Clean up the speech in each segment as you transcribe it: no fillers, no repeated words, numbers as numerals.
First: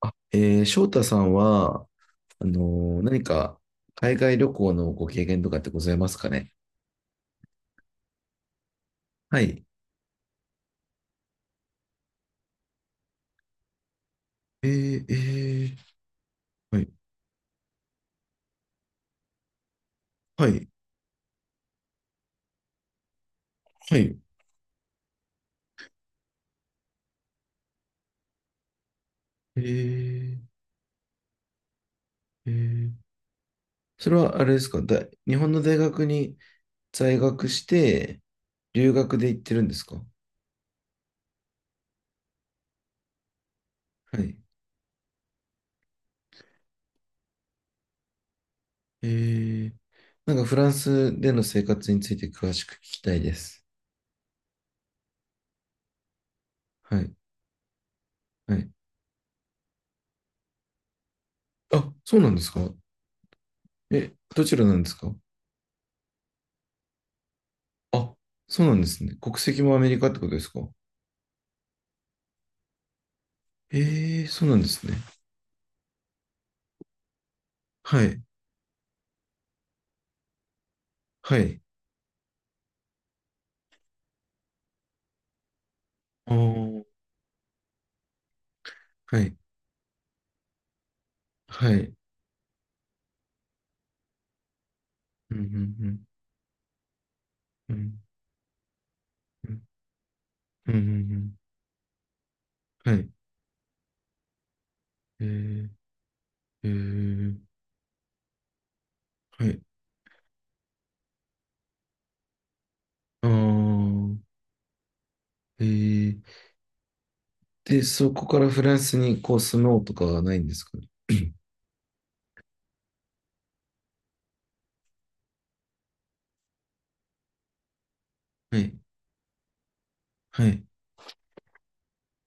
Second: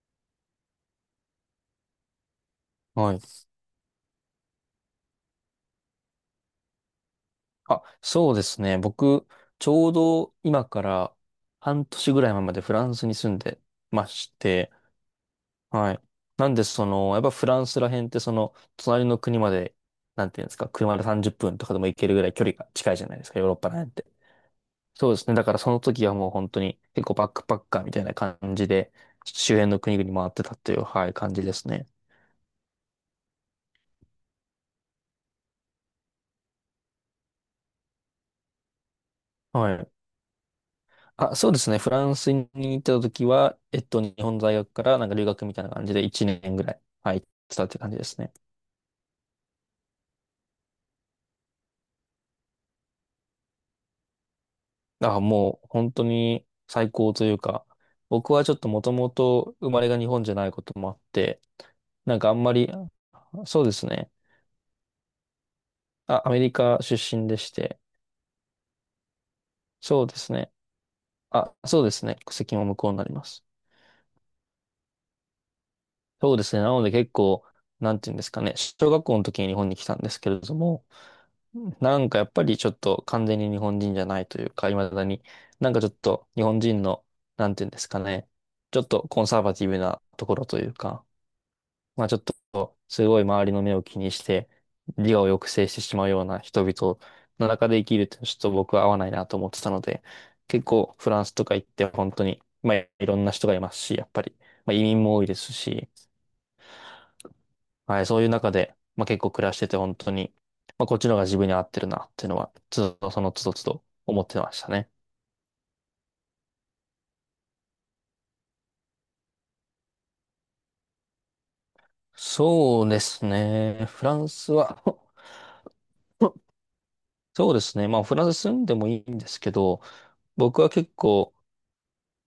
あ、翔太さんは、はい。何か海外旅行のご経験とかってございますかね？あ、そうですね。僕、はい。ちょうど今から半年ぐらい前までフランスに住んでましえて、ー、えー、はい。なんで、はそい、の、やっぱフランスら辺って、その、隣の国まで、なんていうはんですい、か、車で30分とかでも行けるぐらい距離が近いじゃないですか、ヨーロッパら辺っはて。い。そうですね。だからその時はもう本当に結構バックパッカーみたいな感じで、周え辺の国々回っー、てたっていう、はい、感じですね。えー、それはあれですかだ、日本の大学に在学して、留学で行ってるんではすい。か？あ、そうですね。フランスに行ってた時は、日はい。本在学からなんか留学みたいな感じで1年ぐらい、はい、行ってたって感じですね。えー、なんかフランスでの生活について詳しく聞きたいです。あ、もう本当に最はい、高というか、僕はちょはっとい。もともと生まれが日本じゃないこともあって、あ、そなんうなかあんでんすまか？り、そうですね。え、どちらなんですか？あ、アメリカ出身でして、あ、そうなんですね。国籍もアメリそうカっでてことすですね。か？あ、そうですね。国籍も向こうになります。ええ、そうなんですね。そうですね。なので結構、なんはていうんでい。すかね。小学校の時に日本に来たんですけれども、はい。なんかやっぱりちょっと完全に日本人じゃないというか、未だに、なんかちょっとあ日本人ー、の、なんていうんですかね、ちょっとはコンい。サバティブなところというか、はい。まあちょっとすごい周りの目を気にして、自我をうんうんう抑制してしん。まうような人々の中うで生きんるってちょっと僕は合わないなと思ってたので、結うんう構フランスんとか行って本当に、まあうん。はいい。ろんな人がいますし、やっぱり、まあ移民も多えいですー、し、えー、はい、そういう中で、まあ、結構は暮らしい。てて本当に、まあ、こっちの方が自分に合ってるなっていうのは、つどそあのつどつどー、思ってましたね。えー、で、そこからフランスにこう住もうとかはないんですかね？ そうですね。フランスは そうですね。まあフランス 住はんい。でもいいんですけど、は僕い。は結構、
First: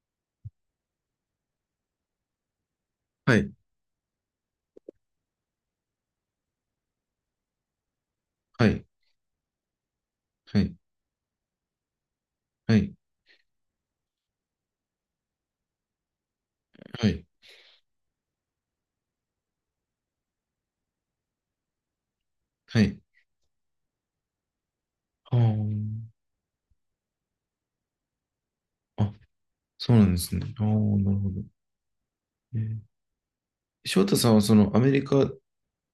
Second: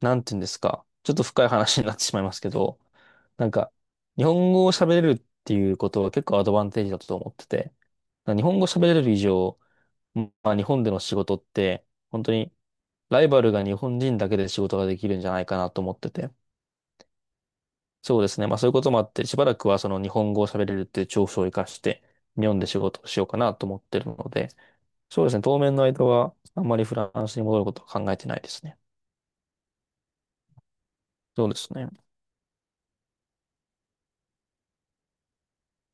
なんて言うんですか、ちょっと深い話になってしまいますけど、はない。んか、日本語を喋れるっていうことは結構アドバンテージだと思ってて、日本語喋れる以上、まあは日い。本での仕事って、本当にはい。はい。ライバルが日本人だけで仕事ができるんじゃないかなと思ってて。はい。そうですね。まあそういうこともあって、しばらくはその日本語を喋れるっていう長所を活かして、日本で仕はい。事をしようかなと思ってるので、そうですあね。当面の間ー、は、あんまりフランスに戻ることは考えてないですね。あ、そうなんですね。ああ、なるほど。そうですね。えー翔太さんはそのアメリカ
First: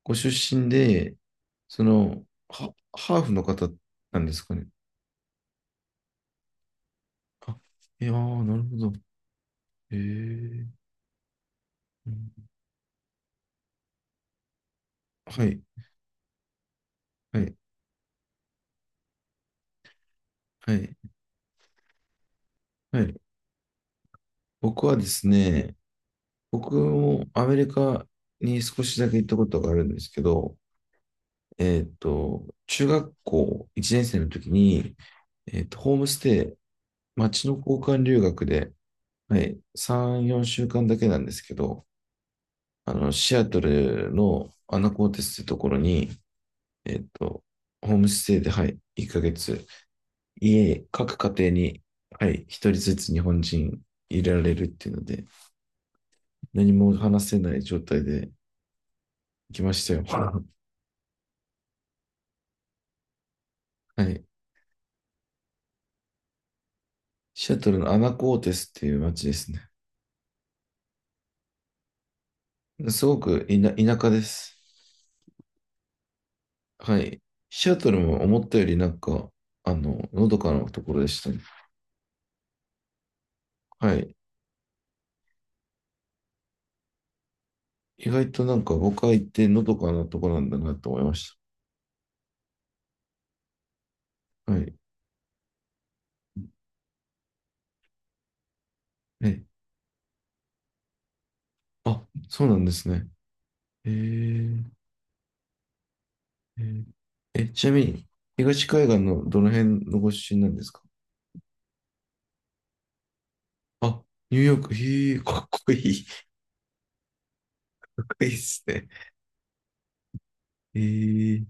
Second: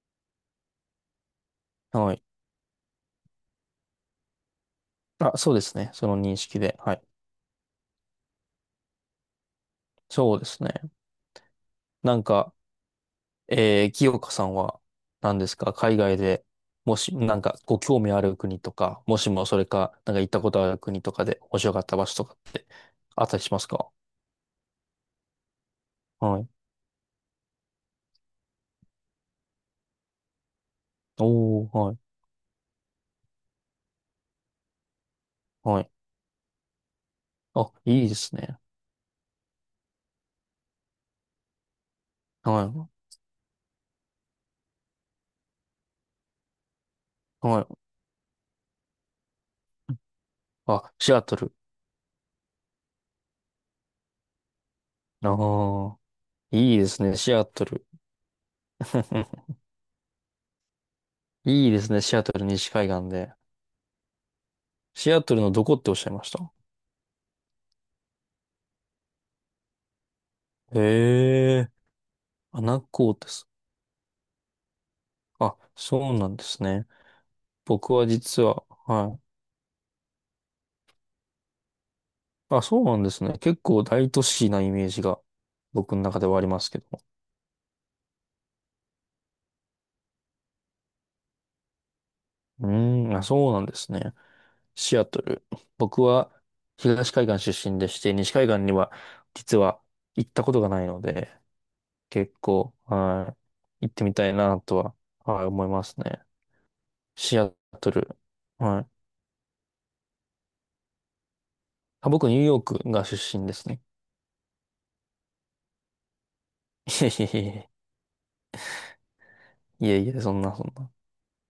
ご出身で、そはい。の、ハハーフの方なんですかね？あ、そうですね。その認識で。はい。あ、いやー、なるほど。へそうですえ。ね。うなんん、か、清香さんは、何はですい、か、海外で、もし、なはんい、か、ご興味ある国とか、もしもそれか、なんか行ったことあはるい、国とかで面白かった場所とか、はい。あったりしますか？僕はですね、はい。僕もアメリカに少しだけ行ったことがあるんですけど、おー、はい、中学校1年生の時に、はい。ホームステイ、町のあ、交換いいで留す学ね。で、はい、3、4週間だけなんですけど、はシアトルのアナコーテスってところに、えっと、い、はい。ホームステイで、はい、1ヶ月、あ、シ各アト家庭ル。に、はい、一人ずつ日本人入れられるっていうので、ああ、何いいでもすね、話シせアないト状ル。態で 来ましたよ。いいですね、シアトル西海岸で。はい。シアトルのどこっておっしゃいました？シアトルのアナコーテスっていう街ですね。へえ、穴す子ごでくす。いな田舎です。あ、そうなんですね。はい。シアト僕ルはも思実ったは、よりなんはい。か、のどかなところでしたね。あ、そうなんですね。結構は大い。都市なイメージが僕の中ではありますけど。意外となんか僕は行ってのどかなところなんだなと思いましうーん、あ、そうなんですね。た。はい。シアトル。僕は東海岸出身でして、西海岸にはえ、実は行ったことがないので、あ、結そうなんで構、すね。はい、へ行えってみたいなー。とは、はい、思いますね。えーシえアちなみトに、ル。東は海い。岸のどの辺のご出身なんですか？あ、僕、ニューヨークが出身ですね。あ、ニューヨーク、へえ、かっこいい、か っこいいですね。いえいえいえ、いえいえ、そんなそんへな。え、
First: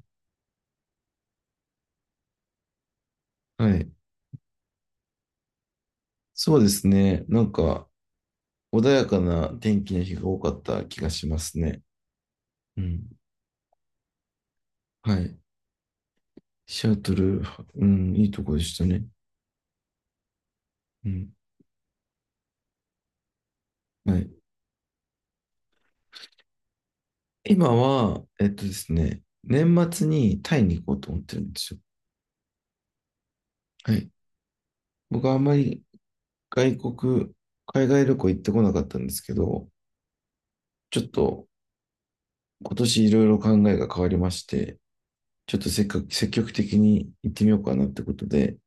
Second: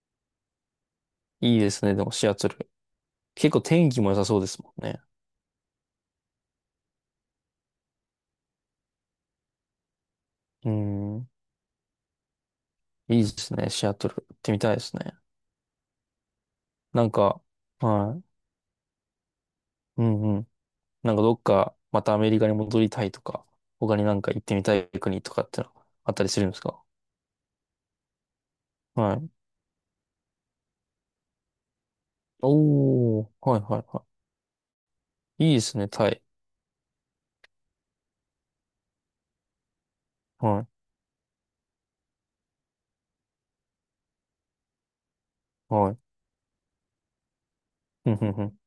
いいですね、でもシアトル。結構は天い。気も良さそうですもんね。そうですね。なんか、穏やかな天気の日が多かっうた気がしん、ますね。うん。いいですね、シアトル。行ってみたいですはね。い。シアなんトル、か、うん、はいい。いとこでしたね。うんうなんかん。どっかまたアメリカに戻りたいとか、他になはんい。か行ってみたい国とかってのあったりするんですか？今は、ですはね、い。年末にタイに行こうと思ってるんですよ。おー、はいはいははい。僕はあんい。いまいですりね、タイ。外国、海外旅行行ってこなかったんですけど、はい、ちょっと今年いろいろ考えが変わりまして、ちょっとせっはい。かく積極的に行ってみようかなってうこん、うとん、うん。で、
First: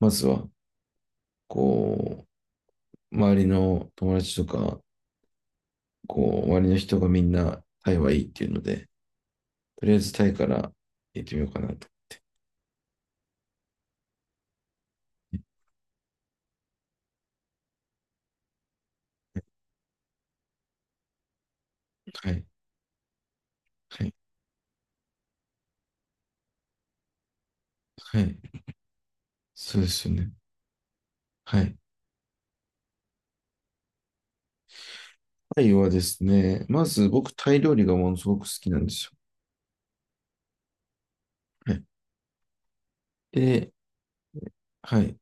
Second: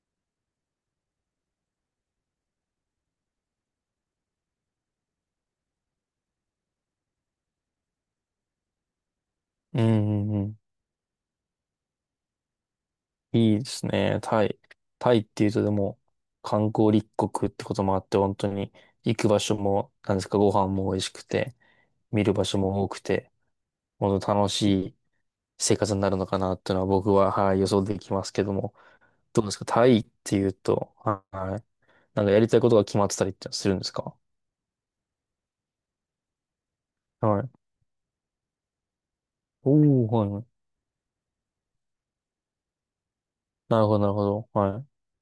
まずは、こう、周りの友達とか、こう、周りの人がみんなタイはいいっていうので、うとりあえずタん、うイん。うかんら行ってみようかなと。いいですね、タイ。タイっていうとでも、観光立国ってこともあって、本当に行く場所も、なんですか、ご飯も美味しくて、見はるい、場所も多くて、はい、本当楽しい生活になるのかなっていうのは僕は、はい、予想できはますい。けども、どうですか、そうタでイっすよね。ていうと、ははいい。なんかやりたいことが決まってたりってするんですか？タイはですね、まず僕、はタい。イ料理がものすごく好きなんですよ。おー、はいはい。はい。で、なるほど、なるほど。はい。はい。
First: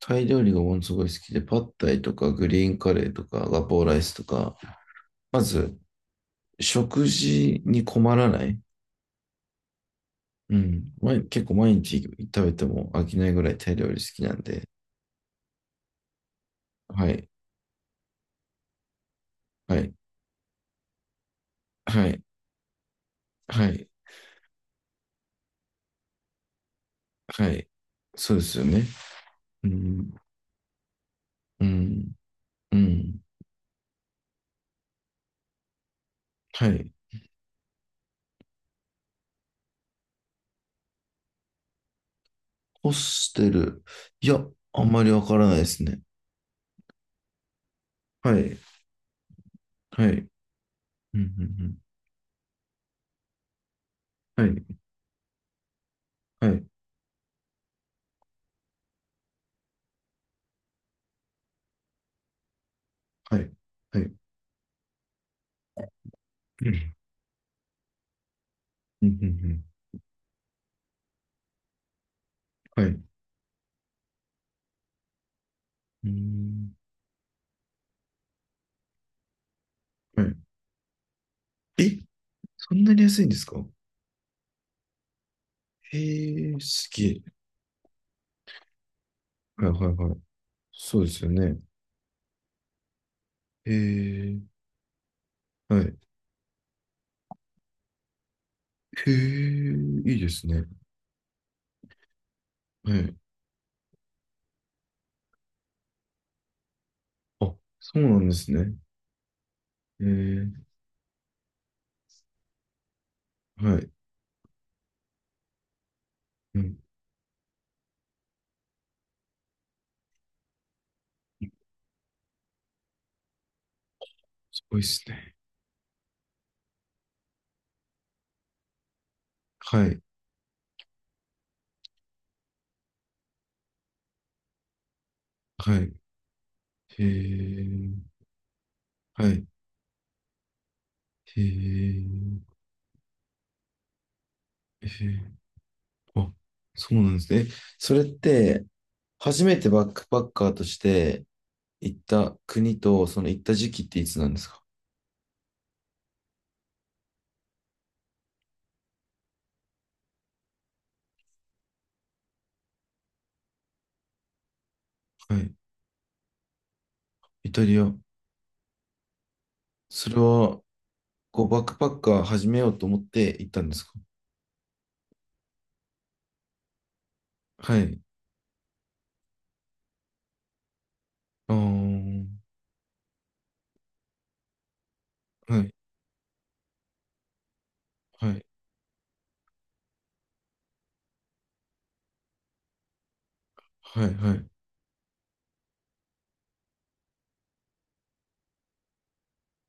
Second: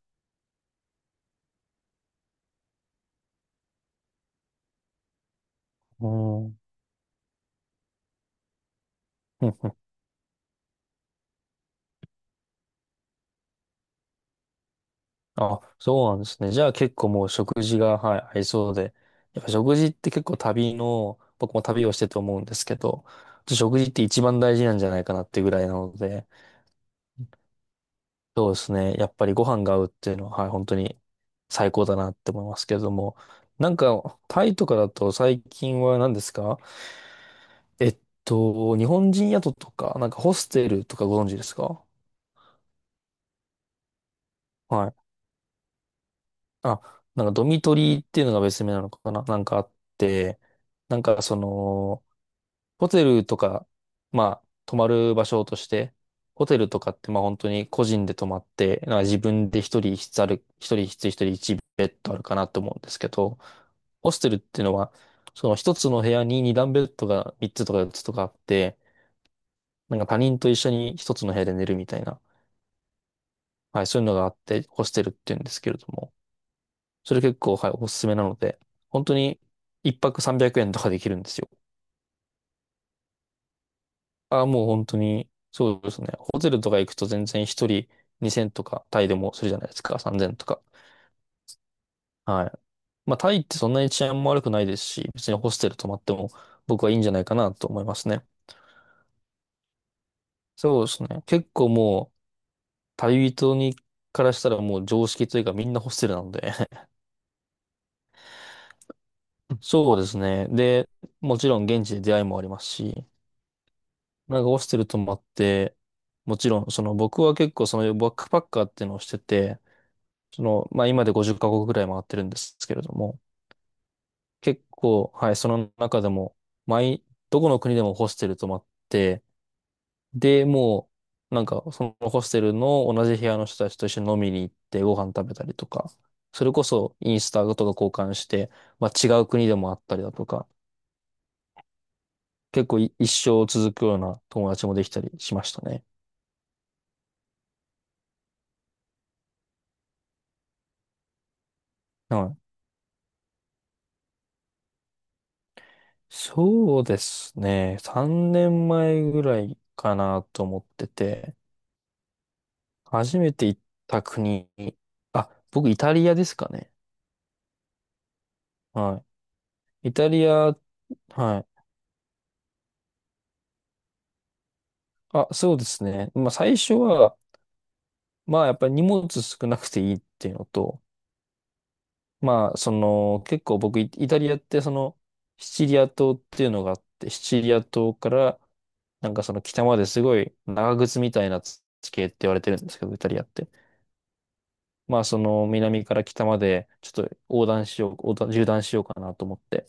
タイ料理がものすごい好きで、パッタイとかグリーンカレーとかガポーライスとか、まず、うん。食事に困らない。ふんふんうん。結構毎日食べても飽きないぐらいタイ料理好きなんで。あ、そうなんですね。じゃあ結構はもい。う食事が、はい、合いそうで。やっぱは食事っい。て結構旅の、僕も旅をしはててい。思うんですけど、は食事い。って一番大事なんじゃないかなってぐらいなので、はい。そうでそうですよすね。ね。やっぱりご飯うが合うってん。いうのは、はい、本当にう最高だなん。って思いますけうれども、ん。なんか、タイとかだと最近は何ですか？はい。えっ日本人宿とか、なんかホステルとかご存知ですか？ホステル。いや、あはんい。まりわからないですね。あ、なんかドミトリーっていうのはがい。別名なのかななんかあっはい。うん。て、なんうかそん。の、ホテルとか、まうん、あ、は泊い。まる場所として、ホはテい。ルとかってまあ本当に個人で泊まって、なんか自分で一人一ベッドあるかなと思うんですけど、はい。はホい。ステルっていうのは、その一つの部屋に二う段ベッん。ドが三つとか四つとかあって、うん。うんなんか他人と一緒に一つの部屋で寝るみたいな。うん、はい。はい、そういうのがあってホステルっていうんですけれどうも、ん。それ結構、はい、おすすめなので、本当に一泊はい。300円とかできるんですよ。え、そんなに安いんですか？ああ、もう本当に、そうですね。ホテへえ、ルとかす行くげとえ。全然一人2000とかタイでもするじゃなはいいではすいか、はい。3000とか。そうですよね。はい。まあタイってそへんなに治安もえ、悪くないですし、別にホステルは泊まい。っても僕はいいんじゃないかなと思いますね。へえ、いいですね。そうですね。結構もう、はい。旅人からしたらもう常識というかみんなホステルなので あ、そうなんですね。そうへですね。え、で、もちろん現地で出会いもありますし、はい。なんかホステル泊まって、もちうろん、ん、その僕は結構そのバックパッカーっていうのをしてて、その、まあ今で50カ国ぐらい回ってるんですけれども、す結ごいです構、はね。い、その中でも、毎、どこの国でもホステル泊まって、はい、で、もう、なんかそのホステルの同じ部屋の人たちと一緒に飲みに行ってご飯食べたりとはか、い。それこそへインスタとか交え、換して、まあ違うはい。国でもあったりだとか、へえ、結構い一生続くような友達もでへきえ、たりしましたね。あ、そうなんですね。え、それって、初めてバックパッカーとして行っはたい国と、その行った時期っていつなんですか？そうですね。3年前ぐらいかなと思ってて、初めて行った国、あ、はい。僕イタリアですかね。イタリア。はい。イタそれリア、は、はこう、バい。ックパッカー始めようと思って行ったんですか？あ、そうですね。まあ最初は、はい。まあやっぱり荷物少なくていいっていうのと、ああ。まあその結構僕イイタリアってそのシはチい、リア島っていうのがあって、シチリア島かはらい、なんかその北まですごい長靴みたいな地形って言われてるんですけど、イタリアって。はい、はい。まあその南から北までちょっと横断しよう、横断、縦断しようかなと思って。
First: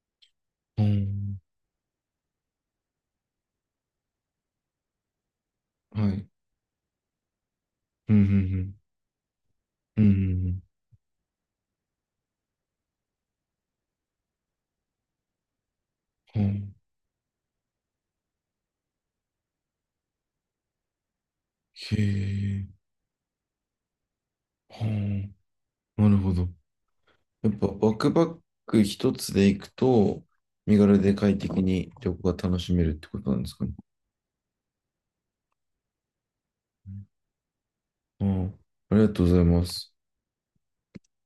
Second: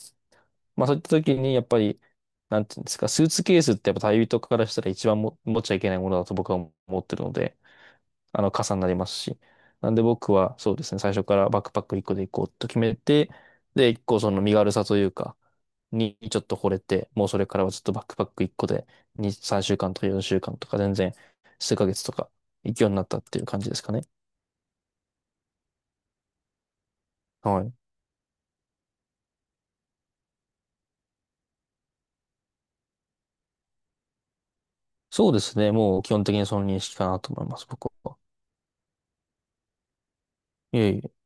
うまあそういった時ん、にやっぱり、なんていうんですか、スーツケースってやっぱ旅人からしたら一番も持っちゃいけないもはのだい。と僕は思ってるので、うん、うあのん、傘になりますし。なんうでん、うん、う僕はん。そうですね、最初からバックパック1個で行こうと決めて、で、1個その身軽さというか、にちうょっと惚ん、れて、もうそれからはずっとバックパック1個で2、3週間とか4週間とか全然数ヶへ月とかえ、行くようになったっていう感じですかね。はあ、なるほど。やっはぱ、い。ワクバック一つで行くと、身軽で快適に旅行が楽しめるってことなんですかね？そうですね。もう基本的にその認識かなと思います、僕は。うん、ああ、ありがとうございます。いえいえ。